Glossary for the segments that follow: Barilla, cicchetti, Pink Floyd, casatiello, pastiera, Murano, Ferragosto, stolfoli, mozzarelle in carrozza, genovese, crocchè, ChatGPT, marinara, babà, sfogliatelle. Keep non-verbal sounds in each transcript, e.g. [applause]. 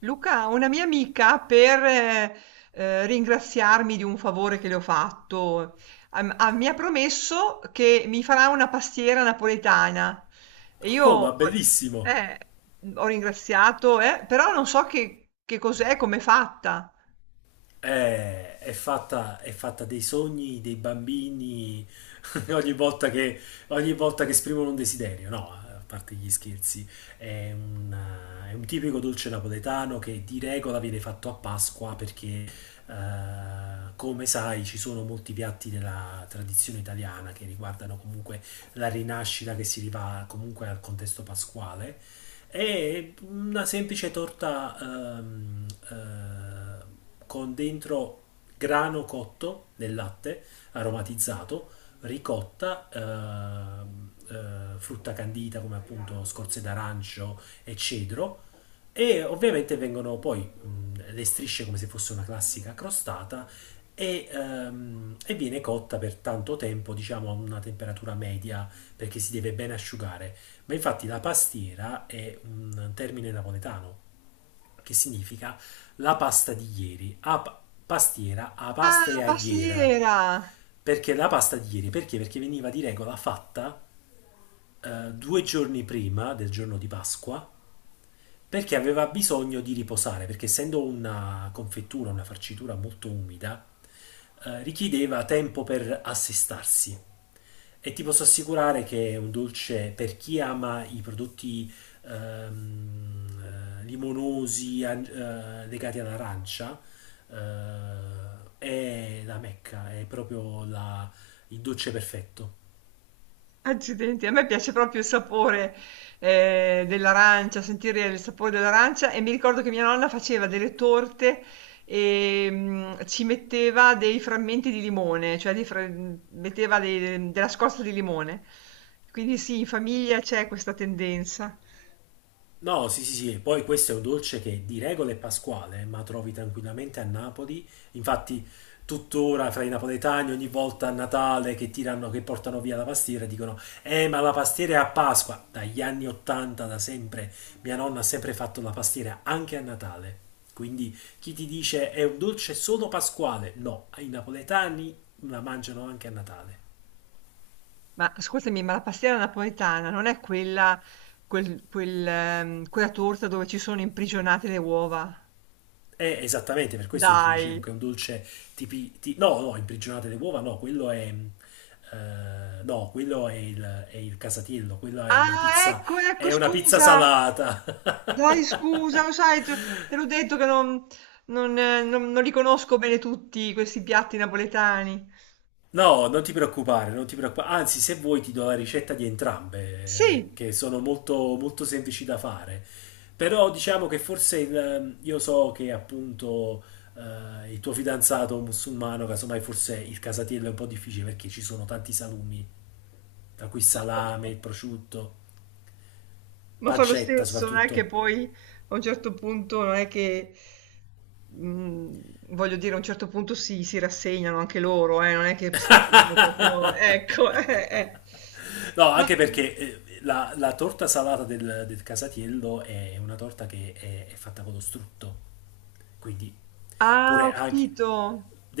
Luca, una mia amica per ringraziarmi di un favore che le ho fatto, mi ha promesso che mi farà una pastiera napoletana. E io Oh, ma bellissimo! eh, ho ringraziato, però non so che cos'è, come è fatta. È fatta dei sogni dei bambini [laughs] ogni volta che, ogni volta che esprimono un desiderio, no? A parte gli scherzi, è un, è un tipico dolce napoletano che di regola viene fatto a Pasqua perché, come sai, ci sono molti piatti della tradizione italiana che riguardano comunque la rinascita che si riva comunque al contesto pasquale. È una semplice torta con dentro grano cotto nel latte aromatizzato, ricotta, frutta candita come appunto scorze d'arancio e cedro. E ovviamente vengono poi le strisce come se fosse una classica crostata e viene cotta per tanto tempo, diciamo a una temperatura media perché si deve ben asciugare. Ma infatti la pastiera è un termine napoletano che significa la pasta di ieri, pastiera, a pasta Ah, e a iera. pastiera! Perché la pasta di ieri? Perché? Perché veniva di regola fatta 2 giorni prima del giorno di Pasqua, perché aveva bisogno di riposare, perché essendo una confettura, una farcitura molto umida, richiedeva tempo per assestarsi. E ti posso assicurare che è un dolce per chi ama i prodotti limonosi legati all'arancia, eh, è la Mecca, è proprio il dolce perfetto. Accidenti, a me piace proprio il sapore, dell'arancia, sentire il sapore dell'arancia e mi ricordo che mia nonna faceva delle torte e ci metteva dei frammenti di limone, cioè metteva della scorza di limone. Quindi sì, in famiglia c'è questa tendenza. No, sì, sì, sì, e poi questo è un dolce che di regola è pasquale, ma trovi tranquillamente a Napoli. Infatti, tuttora fra i napoletani, ogni volta a Natale che tirano, che portano via la pastiera, dicono: ma la pastiera è a Pasqua. Dagli anni 80, da sempre, mia nonna ha sempre fatto la pastiera anche a Natale. Quindi chi ti dice è un dolce solo pasquale? No, i napoletani la mangiano anche a Natale. Ma ascoltami, ma la pastiera napoletana non è quella, quella torta dove ci sono imprigionate le uova? Esattamente, per questo io ti dicevo Dai. che è un dolce No, no, imprigionate le uova, no, quello è, no, quello è il casatiello, quella è una Ah, pizza. ecco, ecco, È una pizza scusa. salata! [laughs] Dai, scusa, lo sai, te l'ho detto che non li conosco bene tutti questi piatti napoletani. No, non ti preoccupare, non ti preoccupare. Anzi, se vuoi ti do la ricetta di entrambe, Sì, che sono molto, molto semplici da fare. Però diciamo che forse io so che appunto il tuo fidanzato musulmano, casomai forse il casatiello è un po' difficile perché ci sono tanti salumi tra cui salame, [laughs] prosciutto, ma fa lo pancetta stesso, non è che soprattutto. poi a un certo punto, non è che, mm, voglio dire, a un certo punto si rassegnano anche loro, non è che se l'abbiano proprio, ecco. [laughs] No, No. anche perché la torta salata del Casatiello è una torta che è fatta con lo strutto. Quindi, Ah, pure anche-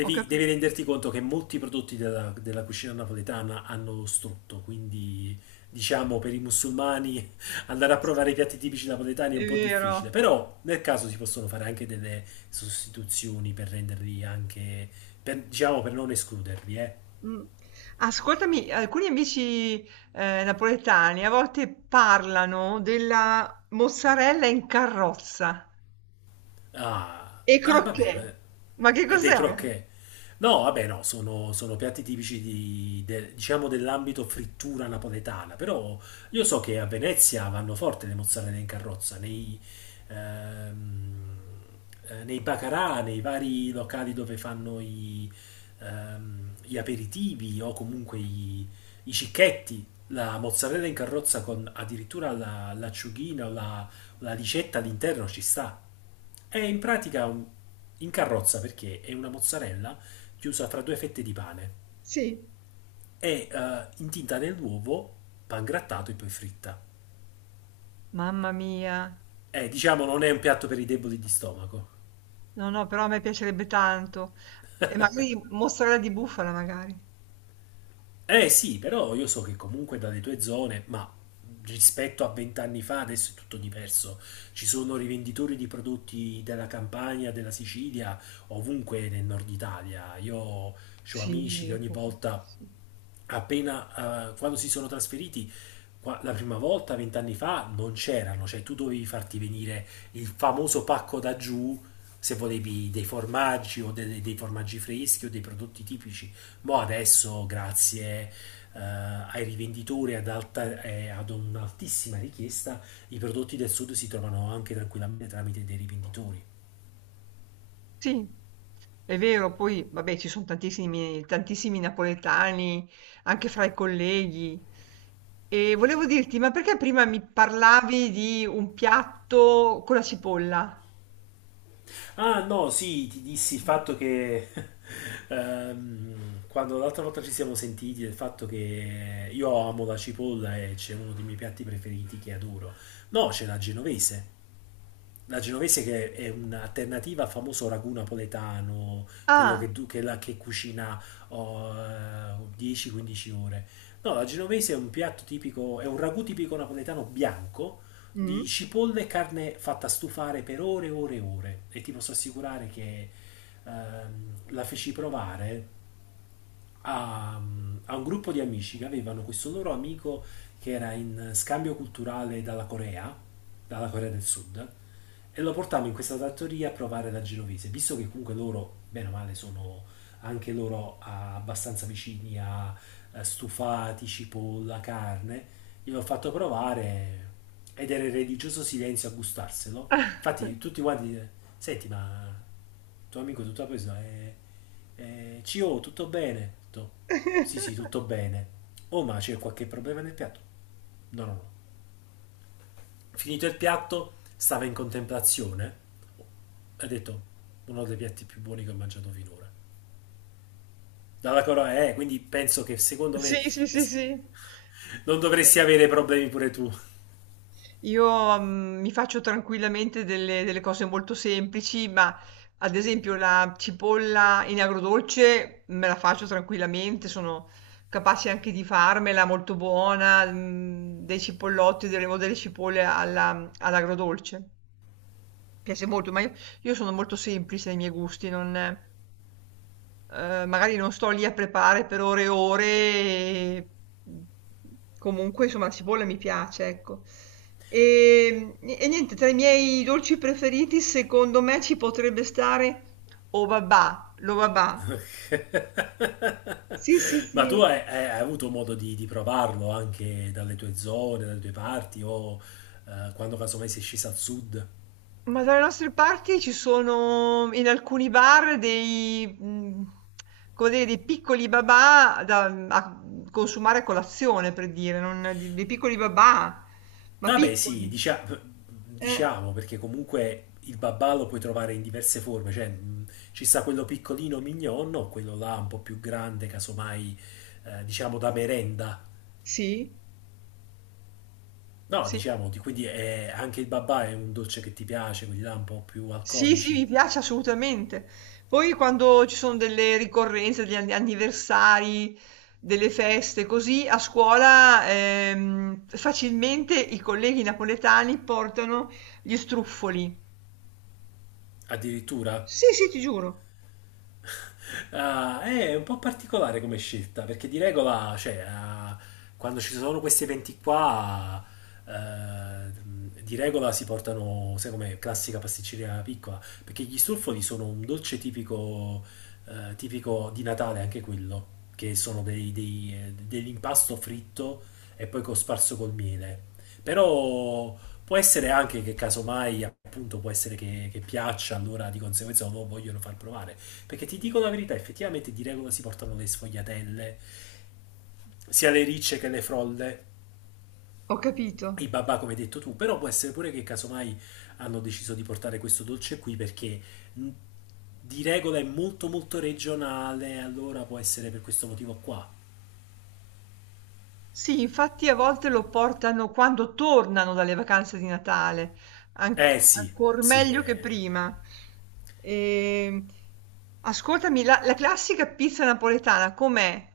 ho devi capito, renderti conto che molti prodotti della cucina napoletana hanno lo strutto. Quindi, diciamo, per i musulmani [laughs] andare a provare i piatti tipici napoletani è è un po' difficile. vero. Però, nel caso, si possono fare anche delle sostituzioni per renderli anche, diciamo, per non escluderli, eh. Mh. Ascoltami, alcuni amici, napoletani a volte parlano della mozzarella in carrozza Ah, e ah, vabbè, croquet. vabbè. Ma che E dei cos'è? crocchè. No, vabbè, no, sono piatti tipici diciamo dell'ambito frittura napoletana, però io so che a Venezia vanno forte le mozzarelle in carrozza, ehm, nei baccarà, nei vari locali dove fanno gli aperitivi o comunque i cicchetti, la mozzarella in carrozza con addirittura l'acciughina o la ricetta all'interno ci sta. È in pratica in carrozza perché è una mozzarella chiusa tra 2 fette di pane. Sì. È intinta nell'uovo, pan grattato e poi fritta. Mamma mia. Diciamo non è un piatto per i deboli di stomaco. No, no, però a me piacerebbe tanto. E magari mozzarella di bufala magari. Eh sì, però io so che comunque dalle tue zone, ma rispetto a 20 anni fa adesso è tutto diverso. Ci sono rivenditori di prodotti della Campania, della Sicilia, ovunque nel nord Italia. Io ho amici che Sì, ogni volta sì. appena quando si sono trasferiti la prima volta, 20 anni fa, non c'erano, cioè tu dovevi farti venire il famoso pacco da giù se volevi dei formaggi o dei formaggi freschi o dei prodotti tipici. Mo adesso, grazie ai rivenditori ad un'altissima richiesta, i prodotti del sud si trovano anche tranquillamente tramite dei rivenditori. Sì, è vero, poi vabbè ci sono tantissimi, tantissimi napoletani anche fra i colleghi. E volevo dirti, ma perché prima mi parlavi di un piatto con la cipolla? Ah no, sì, ti dissi il fatto che [laughs] quando l'altra volta ci siamo sentiti del fatto che io amo la cipolla e c'è uno dei miei piatti preferiti che adoro. No, c'è la genovese che è un'alternativa al famoso ragù napoletano, quello che, Ah, che cucina oh, 10-15 ore. No, la genovese è un piatto tipico, è un ragù tipico napoletano bianco di mm. cipolle e carne fatta stufare per ore e ore e ore. E ti posso assicurare che ehm, la feci provare a, a un gruppo di amici che avevano questo loro amico che era in scambio culturale dalla Corea del Sud, e lo portammo in questa trattoria a provare la genovese, visto che comunque loro, bene o male, sono anche loro abbastanza vicini a stufati, cipolla, carne, gliel'ho fatto provare ed era il religioso silenzio a gustarselo. Infatti tutti quanti, senti ma tuo amico tutta preso è CO, tutto bene? Ho detto, sì, sì, [laughs] tutto bene. Oh, ma c'è qualche problema nel piatto? No, no, no. Finito il piatto, stava in contemplazione. Ha detto, uno dei piatti più buoni che ho mangiato finora. Dalla Corea, quindi penso che secondo me Sì, sì, eh, sì, s- sì. non Vabbè, dovresti avere problemi pure tu. io, mhmm, mi faccio tranquillamente delle cose molto semplici, ma ad esempio la cipolla in agrodolce me la faccio tranquillamente, sono capace anche di farmela molto buona, mhmm, dei cipollotti o delle cipolle alla all'agrodolce. Mi piace molto, ma io sono molto semplice nei miei gusti, non. Magari non sto lì a preparare per ore e ore e mhmm, comunque insomma la cipolla mi piace, ecco. Ni e niente, tra i miei dolci preferiti secondo me ci potrebbe stare o babà, lo babà. [laughs] Sì, sì, Ma tu sì. hai, hai avuto modo di provarlo anche dalle tue zone, dalle tue parti o quando casomai sei scesa al sud? Ma dalle nostre parti ci sono in alcuni bar dei, mm, come dire, dei piccoli babà da a consumare a colazione, per dire, dei piccoli babà, ma Vabbè, sì, piccoli. Eh, diciamo, perché comunque il babà lo puoi trovare in diverse forme, cioè ci sta quello piccolino mignon o quello là un po' più grande, casomai, diciamo da merenda. sì, No, sì, diciamo, quindi anche il babà è un dolce che ti piace, quelli là un po' più sì, sì, alcolici, mi piace assolutamente. Poi quando ci sono delle ricorrenze, anniversari, delle feste, così a scuola facilmente i colleghi napoletani portano gli struffoli. addirittura. Sì, sì, ti giuro. Ah, è un po' particolare come scelta, perché di regola, cioè, quando ci sono questi eventi qua, di regola si portano, sai come classica pasticceria piccola, perché gli stolfoli sono un dolce tipico, tipico di Natale, anche quello, che sono dell'impasto fritto e poi cosparso col miele. Però può essere anche che casomai, appunto, può essere che piaccia, allora di conseguenza lo vogliono far provare. Perché ti dico la verità, effettivamente di regola si portano le sfogliatelle, sia le ricce che le frolle, Ho i capito. babà come hai detto tu, però può essere pure che casomai hanno deciso di portare questo dolce qui perché mh, di regola è molto molto regionale, allora può essere per questo motivo qua. Sì, infatti a volte lo portano quando tornano dalle vacanze di Natale, an- Eh sì, ancor sì. meglio che Eh. prima. Ehm, Ascoltami, la classica pizza napoletana com'è?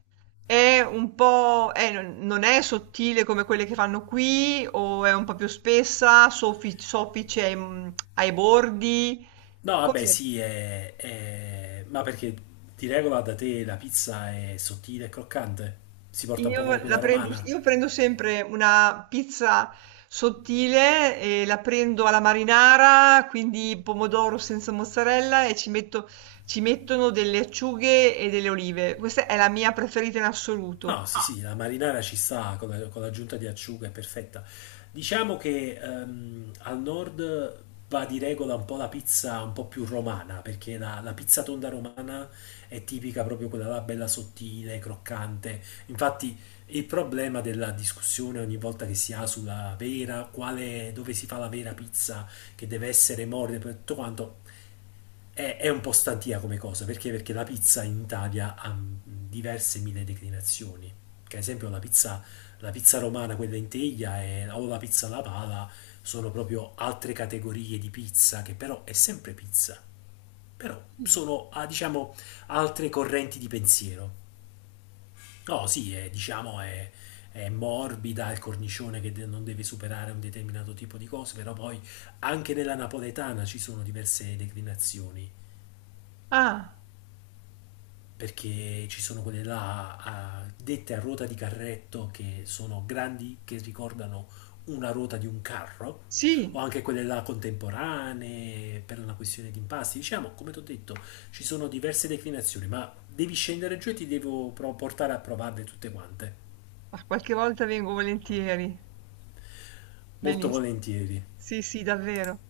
È un po', non è sottile come quelle che fanno qui, o è un po' più spessa, soffice ai, ai bordi? No, vabbè Com'è? sì, ma perché di regola da te la pizza è sottile e croccante? Si porta un po' Io come la quella prendo, romana? io prendo sempre una pizza sottile e la prendo alla marinara, quindi pomodoro senza mozzarella e ci metto, ci mettono delle acciughe e delle olive. Questa è la mia preferita in assoluto. No, sì, sì, la marinara ci sta con con l'aggiunta di acciuga, è perfetta. Diciamo che al nord va di regola un po' la pizza un po' più romana, perché la pizza tonda romana è tipica proprio quella là bella sottile, croccante. Infatti il problema della discussione ogni volta che si ha sulla vera, quale, dove si fa la vera pizza, che deve essere morbida per tutto quanto, è un po' stantia come cosa, perché? Perché la pizza in Italia ha diverse mille declinazioni. Che ad esempio la pizza romana, quella in teglia, o la pizza alla pala, sono proprio altre categorie di pizza che però è sempre pizza. Però Mm. sono, diciamo, altre correnti di pensiero. No, sì, è, diciamo, è morbida, è il cornicione che non deve superare un determinato tipo di cose, però poi anche nella napoletana ci sono diverse declinazioni. Ah, Perché ci sono quelle là dette a ruota di carretto che sono grandi, che ricordano una ruota di un carro, o sì, anche quelle là contemporanee per una questione di impasti. Diciamo, come ti ho detto, ci sono diverse declinazioni, ma devi scendere giù e ti devo portare a provarle tutte quante. ma qualche volta vengo volentieri. Molto Benissimo. volentieri. Sì, sì, davvero.